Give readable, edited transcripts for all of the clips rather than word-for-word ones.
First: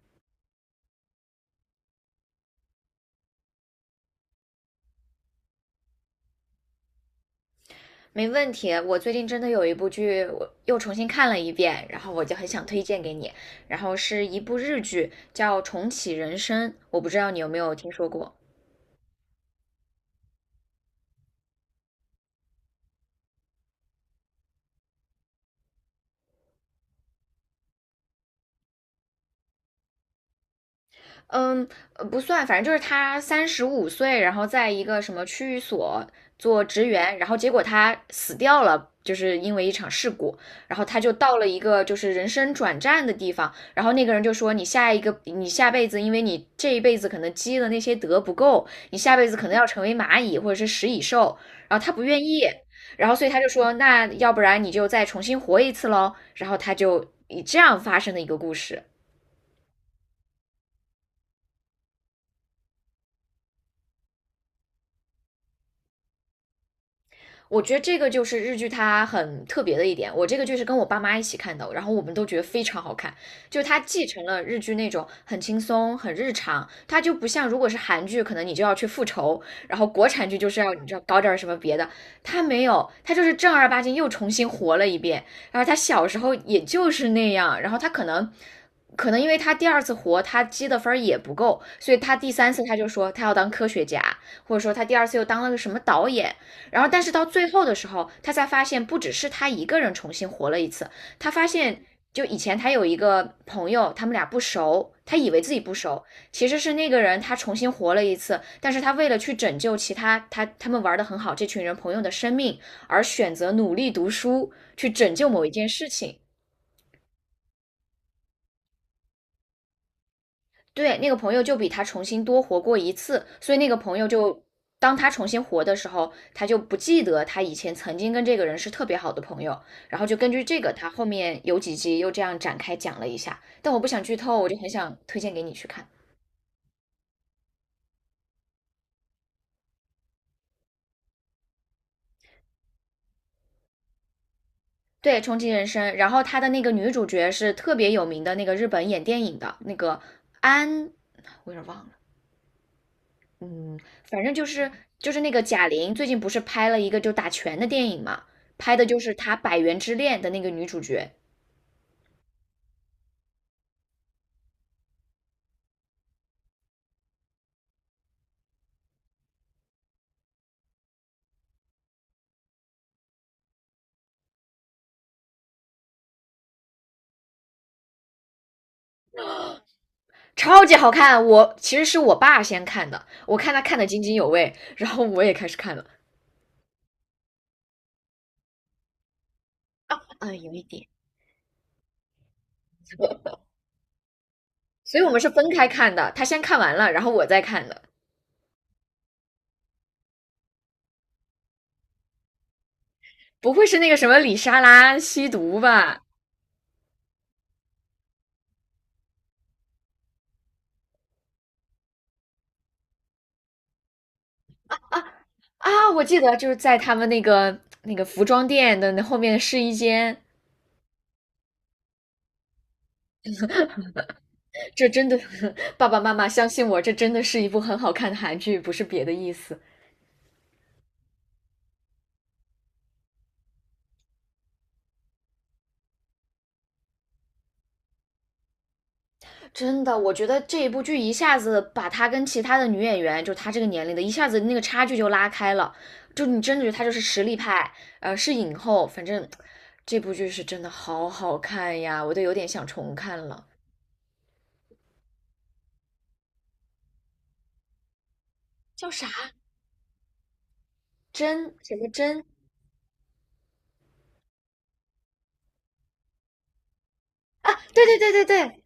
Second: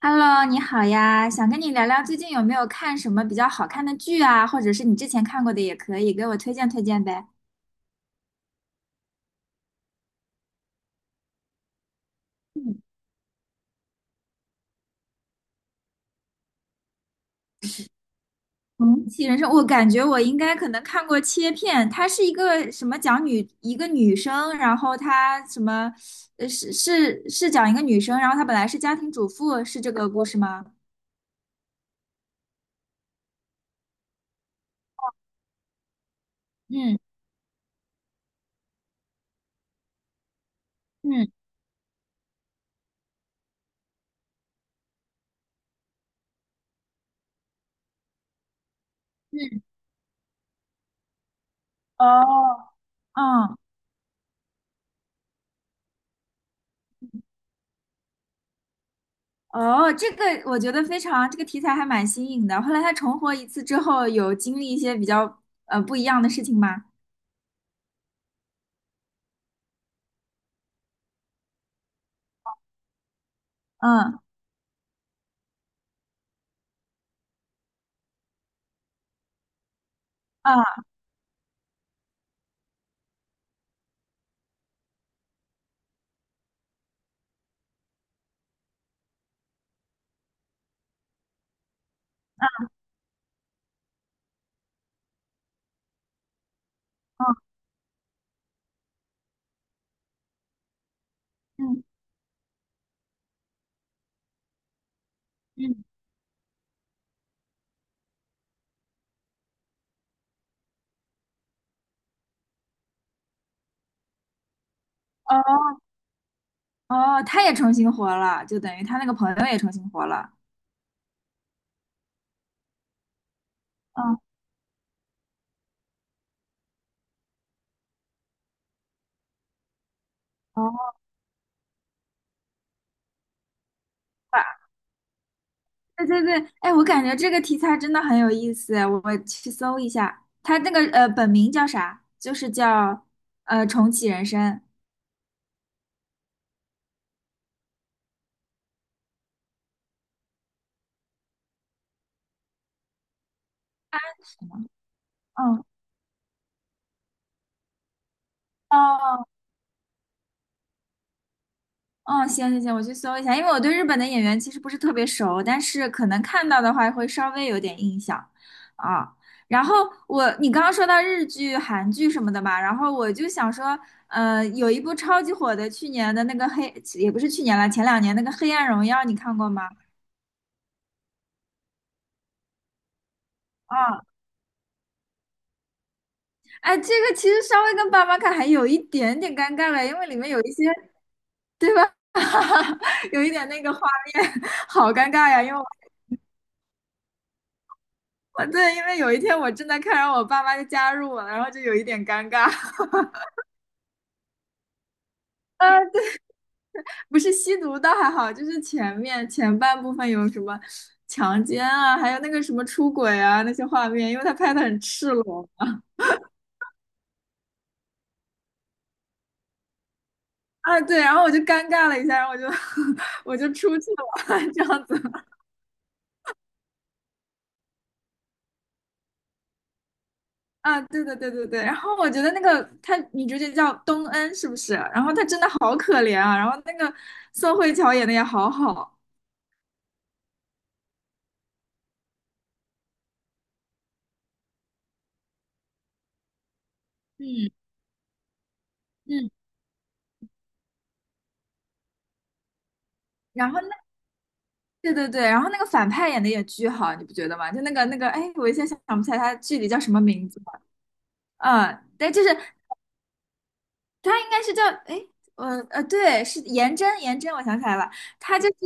Hello，你好呀，想跟你聊聊最近有没有看什么比较好看的剧啊，或者是你之前看过的也可以，给我推荐推荐呗。没问题。我最近真的有一部剧，我又重新看了一遍，然后我就很想嗯，推荐给你。然后是一部日剧，叫《重启人生》，我不知道你有没有听说过。重启人生，我感觉我应该可能看过切片，它是一个什么讲一个女生，然后她什么，是是是讲一个女生，然后她本来是家庭主妇，是这个故事吗？嗯，不算，反正就是他35岁，然后在一个什么区域所做职嗯员，然后结果他死掉了，就是因为一场事故，然后他就嗯到了一个就是人生转站的地方，然后那个人就说你下辈子，因为你这一辈子可能积的那些德不够，你下辈子可能嗯，要成为蚂蚁或者是食蚁兽，然后他不愿意，哦，然后所以他就嗯，说那要不然你就再重新活一次喽，然后他就以这样发生的一个故事。哦，这个我觉得非常，这个题材还蛮新颖的。后来他重活一次之后，有经历一些比较不一样的事情吗？我觉得这个就是日剧它很特别的一点。我这个剧是跟我爸妈一起看的，然后我们都觉得非常好看，就是它继嗯承了日剧那种很轻松、很日常，它就不像如果是韩剧，可能你就要去复仇，然后国产剧就是要啊你知道搞点什么别的，它没有，它就是正儿八经又重新活了一遍。然后他小时候也就是那样，然后他可能因为他第二次活，他积的分儿也不够，所以他第三次他就说他要当科学家，或者说他第二次又当了个什么导演，然后，但是到啊最后的时候，他才发现不只是他一个人重新活了一次，他发嗯现就以前他有一个朋友，他们俩不熟，他以为自己不嗯，熟，其实是那个人他重新活了一次，但是他为了去拯救其他他们玩的很好这群人朋友的生命，而选择努力读书去拯救哦某一件事情。哦，他也重新活了，就等于他那个朋友也重新活了。对，那个朋友就比他重新多活过一次，所以那个朋友嗯就当他重新活的时候，他就不记得他以前曾经跟这个人是特别好的朋友，然后就根据这个，他哦，后面有几集又这样展开讲了一下，但我不想剧透，我就很想推荐给你去看。对对对，哎，我感觉这个题材真的很有意思，我去搜一下。他那个本名叫啥？就是叫重启人生。对，重启人生，然后他的那个女主角是特别有名的那个日本演电影的那个安，我有点忘了，嗯，反正是就吗是就是那个嗯贾玲最近不是拍了一个就打拳的电影嘛，拍的就是哦她《百元之恋》的那个女主角，嗯，行行行，我去搜一下，因为我对日本的演员其实不是特别熟，但是可能看到的话会稍微有点印象啊。然后你刚刚说到日剧、韩剧什么的嘛，然后我就想说，有一部超级火的，去年的那个黑，也不是去年了，前2年那个《黑暗荣耀》，你看过吗？超级好看。我其实是我爸先看的，我看他看的津啊，津有味，然后我也开始看了，哎，这个其实稍微跟爸妈看还有一点点尴尬了，因为里面啊，有一有一些 点，有一点那个画面，好所以尴我们是尬呀，分因为。开看的，他先看完了，然后我再看的。对，因为有一天我正在看，然后我爸妈就加入我了，然后就有一点尴尬。不会是那个什么李莎拉吸毒吧？不是吸毒倒还好，就是前面前半部分有什么强奸啊，还有那个什么出轨啊那些画面，因为他拍的很赤裸啊，我记得就是在他们那个服装店的那后面的试衣间，啊，对，然后我就尴尬了一下，然后我就 我就出去了，这样这子真的，爸爸妈妈相信我，这真的是一部很好看的韩剧，不是别的意思。啊，对对对对对。然后我觉得那个他女主角叫东恩是不是？然后她真的好可怜啊，然后那个宋慧乔演的也好好，真的，我觉得这一部剧一下子把她跟其他的女演员，就她这个年龄的，一下子那个差距就拉开了。就你真的觉得她就是实力嗯派，是影后。反正嗯。这部剧是真的好好看呀，我都有点想重看了。然后对对对，然后那个反派演的也巨好，你不觉得吗？就那个，哎，我一下想叫不啥？起来他具体叫什么名字了。真什嗯，么但就真是他应该是叫，哎，对，是颜真，颜真，我啊？想起来对了，对对对他就是，对，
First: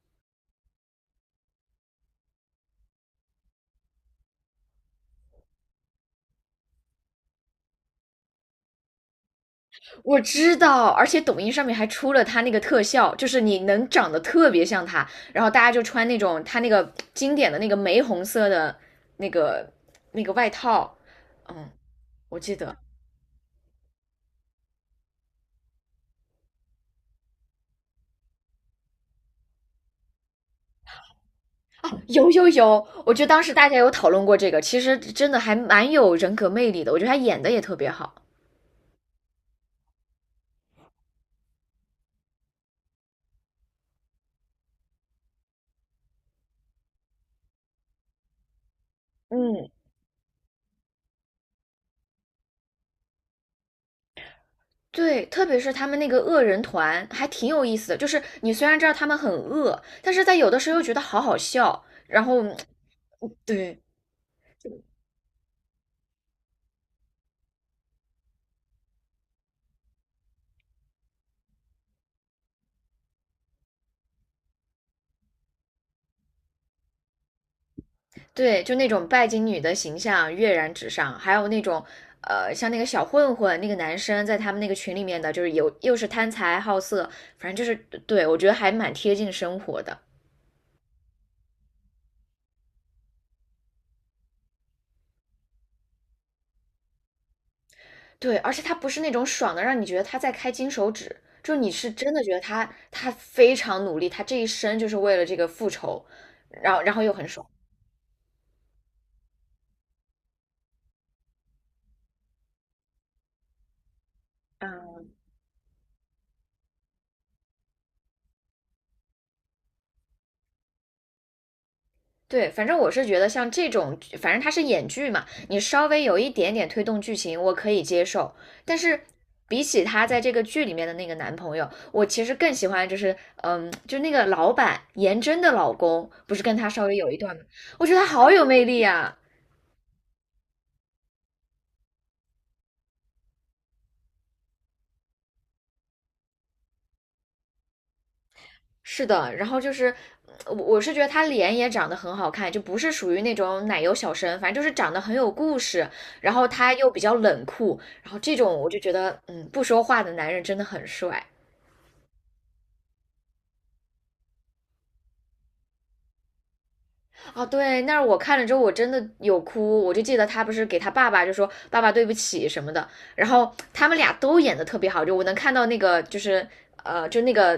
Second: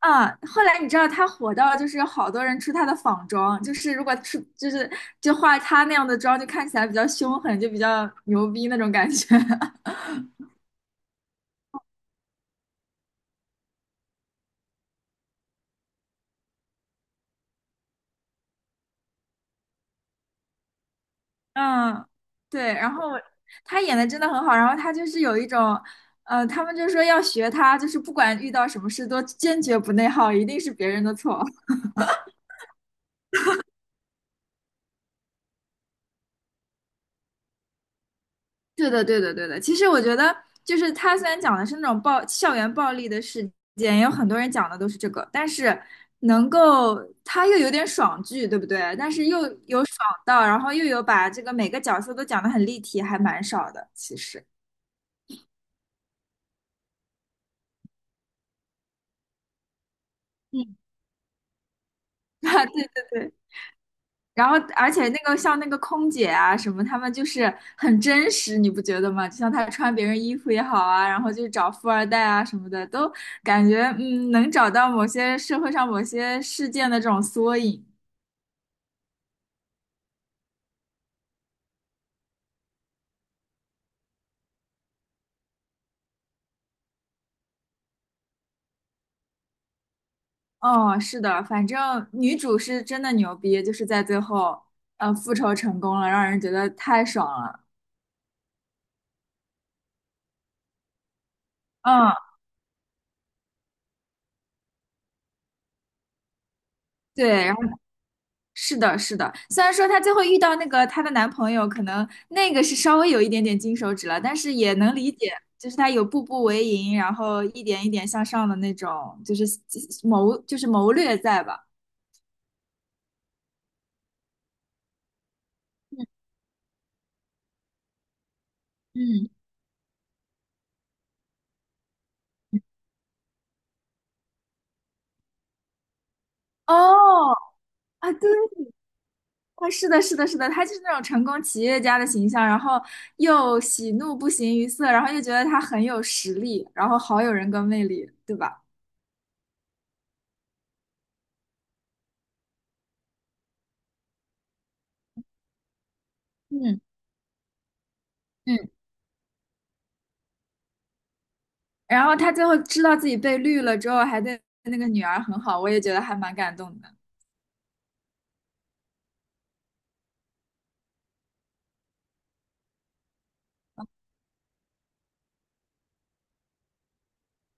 嗯，后来你知道他火到就是有好多人出他的仿妆，就是如果出就是就化他那样的妆，就看起来比较凶狠，就比较牛逼那种感觉。我知道，而且抖音上面还出了他那个特效，就是你能长得特别像他，然后大家就穿那种他那个经典的那个玫红色的那个那个外套，嗯，嗯，我记对，得然后他演的真的很好，然后他就是有一种，他们就说要学他，就是不管遇到什么事都坚决不内耗，一定是别人的错。有有有，我觉得当时大家有讨论过这个，其实真的还蛮有人格魅力的，我觉得他演的也特别好，对的，对的，对的。其实我觉得，就是他虽然讲的是那种校园暴力的事件，也有很多人讲的都是这个，但是能够他又有点爽剧，对不对？但是又嗯，有爽到，然后又有把这个每个角色都讲得很立体，还蛮少的，其实。对，特别是他们那个恶人团还挺有意思的，就是你虽然知道他们很恶，但是在有的时嗯，候又觉得好好笑，然 后啊，对对对。对。然后而且那个像那个空姐啊什么，他们就是很真实，你不觉得吗？就像她穿别人衣服也好啊，然后就找富二代啊什么的，都感觉能找到某些社会上某些事件的这种缩影。对，就那种拜金女的形象跃然纸上，还有那种，像那个小混混那个男生在他们那个群里面的，就是有又是贪财好色，反正就是对我觉得还蛮贴近生活的。哦，是的，反正女主是真的牛逼，就是在最后，复仇成功了，让人觉得太爽了。对，而且他不是那种爽的，让你觉得他在开金手指，就你是真嗯，的觉得他非常努力，他这一生就是为了这个复仇，然后又很爽。对，是的，是的，虽然说她最后遇到那个她的男朋友，可能那个是稍微有一点点金手指了，但是也能理解，就是她有步步为营，然后一点一点向上的那种，就是谋略在吧？对，反正我是觉得像这种，反正他是演剧嘛，你稍微有一点点推动剧情，我可以接受。但是嗯，比起他在这个剧里面的那个男朋友，我其实更喜欢就是，嗯，就那个老板颜真的老公，不是跟他稍微有一哦，段吗？我觉得他啊，好对，有魅力啊。啊，是的，是的，是的，她就是那种成功企业家的形象，然后又喜怒不形于色，然后又觉得她很有实力，然后好有人格魅力，对吧？是的，然后就是。我是觉得他脸也长得很好看，就不是属于那种奶油小生，反正就是长得很有故事，然后他嗯又比较冷酷，然后这种嗯。我就觉得，嗯，不说话的男人真的很帅。然后他最后知道自己被绿了之后，还对那个女儿很好，我也觉得还蛮感动的。哦，对，那我看了之后，我真的有哭。我就记得他不是给他爸爸就说"爸爸对不起"什么的，然后他们俩都演的特别好，就我能看到那个就是就那个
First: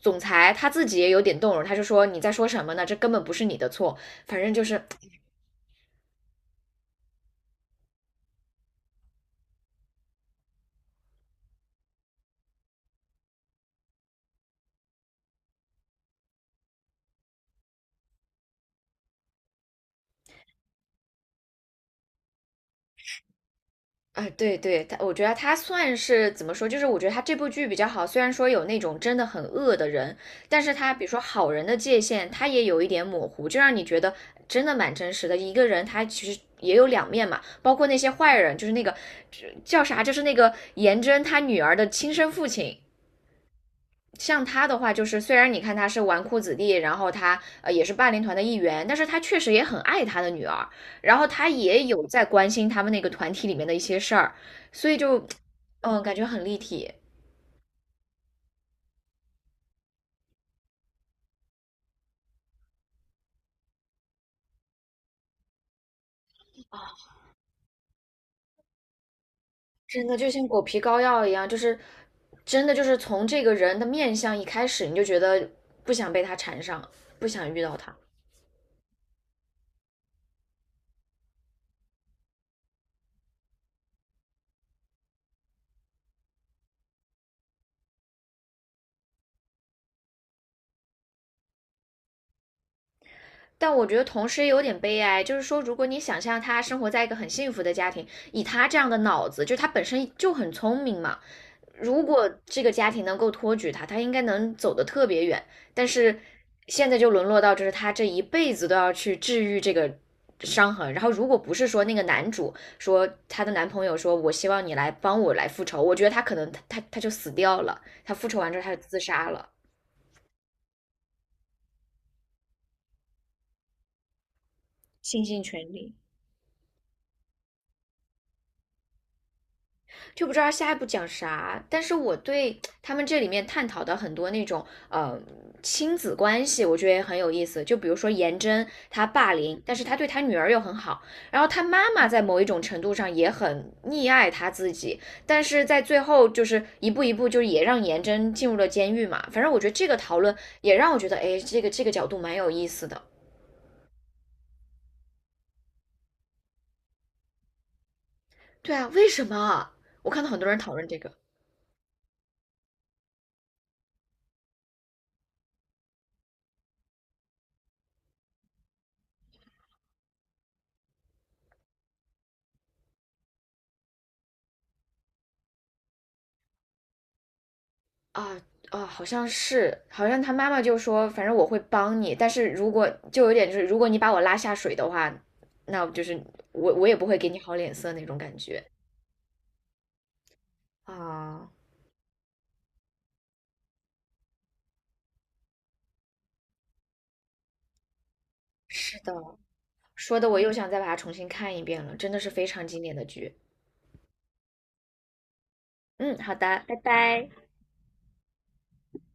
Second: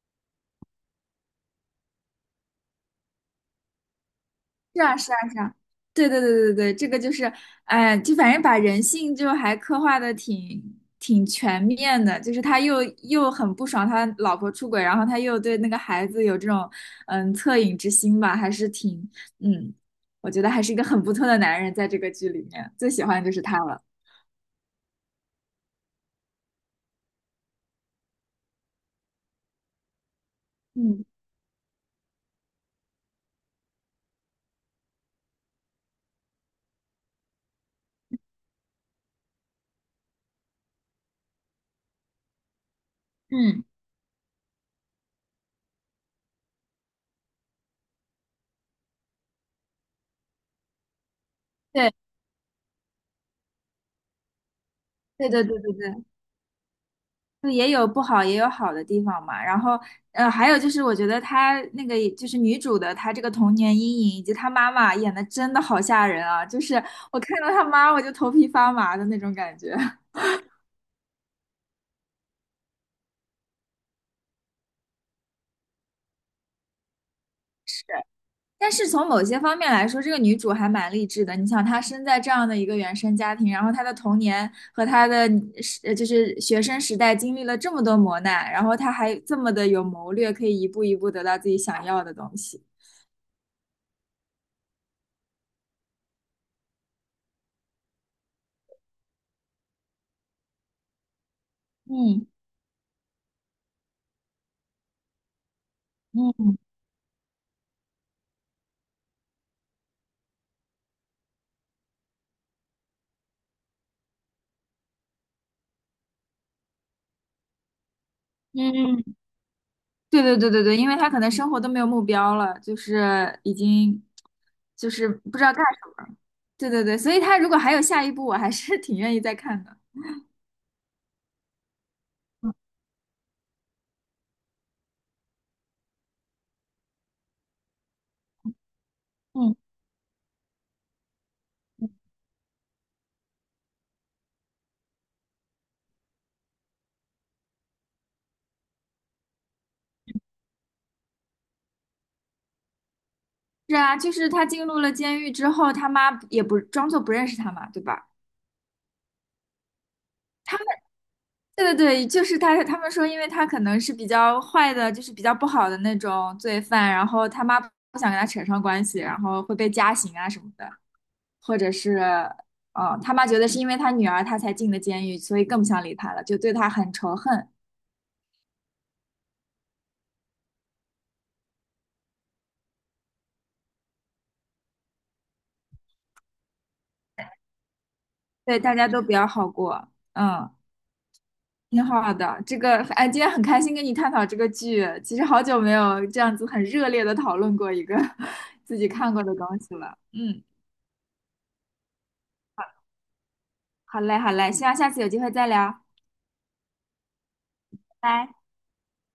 总裁他自己也有点动容，他就说："你在说什么呢？这根本不是你的错。"反正就是是啊，是啊，是啊，对对对对对，这个就是，哎，就反正把人性就还刻画的挺全面的，就是他又很不爽他老婆出轨，然后他又对那个孩子有这种恻隐之心吧，还是挺嗯，我觉得还是一个很不错的男人，在这个剧里面最喜欢就是他了。啊，对对，他我觉得他算是怎么说，就是我觉得他这部剧比较好，虽然说有那种真的很恶的人，但是他嗯比如说好人的界限，他也有一点模糊，就让你觉得真的蛮真实的。一个人他其实也有两面嘛，包括那些坏人，就是那个叫啥，就是那个颜真他女儿的亲生父亲，嗯，像他的话，就是虽然你看他是纨绔子弟，然后他呃也是霸凌团的一员，但是他确实也很爱他的女儿，然后他也对有在关心他们那个团体里面的一些事儿，所以就对对对对嗯对。感觉很立体就也有不好，也有好的地方嘛。然后，还有就是，我觉得她那个就是女主的，她这个童年阴影以及她妈妈演的真的好吓人啊！就是啊，我看到她妈，我就头皮发麻的那种感觉。真的 就像狗皮膏药一样，就是真的就是从这个人的面相一开始，你就觉得不想被他缠上，不想遇到是，他。但是从某些方面来说，这个女主还蛮励志的。你想，她生在这样的一个原生家庭，然后她的童年和她的就是学生时代经历了这么多磨难，然后她还这么的有谋略，可以一步一步得到自己想要的东西。但我觉得同时也有点悲哀，就是说，如果你想象他生活在一个很幸福的家庭，以他这样的脑子，就他本身就很聪明嘛，如果嗯这个家庭能够托举他，他应该能走得特别远。但是嗯现在就沦落到，就是他这一辈子都要去治愈这个伤痕。然后，如果不是说那个男主说他的男朋友说，我希望你来帮我来复仇，我觉得他可能他就死掉了，他复仇完之后他就自嗯。杀了，对对对对对，因为他可能生活都没有目标了，就是已经就是倾不尽知道干全什力。么。对对对，所以他如果还有下一步，我还是 挺愿意再看的。就不知道下一步讲啥。但是我对他们这里面探讨的很多那种亲子关系，我觉得也很有意思。就比如说颜真，她霸嗯，凌，但是她对她女儿又很好，然后他妈妈在某一种程度上也很溺爱他自己，但是在最后就是一步一步，就是也让颜真进入了监狱嘛。反正我觉得这个讨论也让我觉得，哎，这个这个角度蛮有意思的。是啊，就是他进入了监狱之后，他妈也不装作不认识他嘛，对吧？对啊，为什么？我看到很多他人们讨论这个。对对对，就是他们说，因为他可能是比较坏的，就是比较不好的那种罪犯，然后他妈不想跟他扯上关系，然后会被加刑啊什么的。或者是，嗯，他妈觉得是因为他女儿他才进的监狱，所以更不想理他了，就对他很仇恨。啊啊，好像是，好像他妈妈就说，反正我会帮你，但是如果就有点就是，如果你把我拉下水的话，那就是我也不会给你好脸色那种感对，觉大家都比较好过，啊。挺好的。这个，哎，今天很开心跟你探讨这个剧，其实好久没有这样子很热烈的讨论过一个 自己是的，看过的东西了。说的我嗯，又想再把它重新看一遍了，真的是非常经典的剧。好嘞，好嘞，希望下次有机会再聊，嗯，好的，拜拜。拜拜。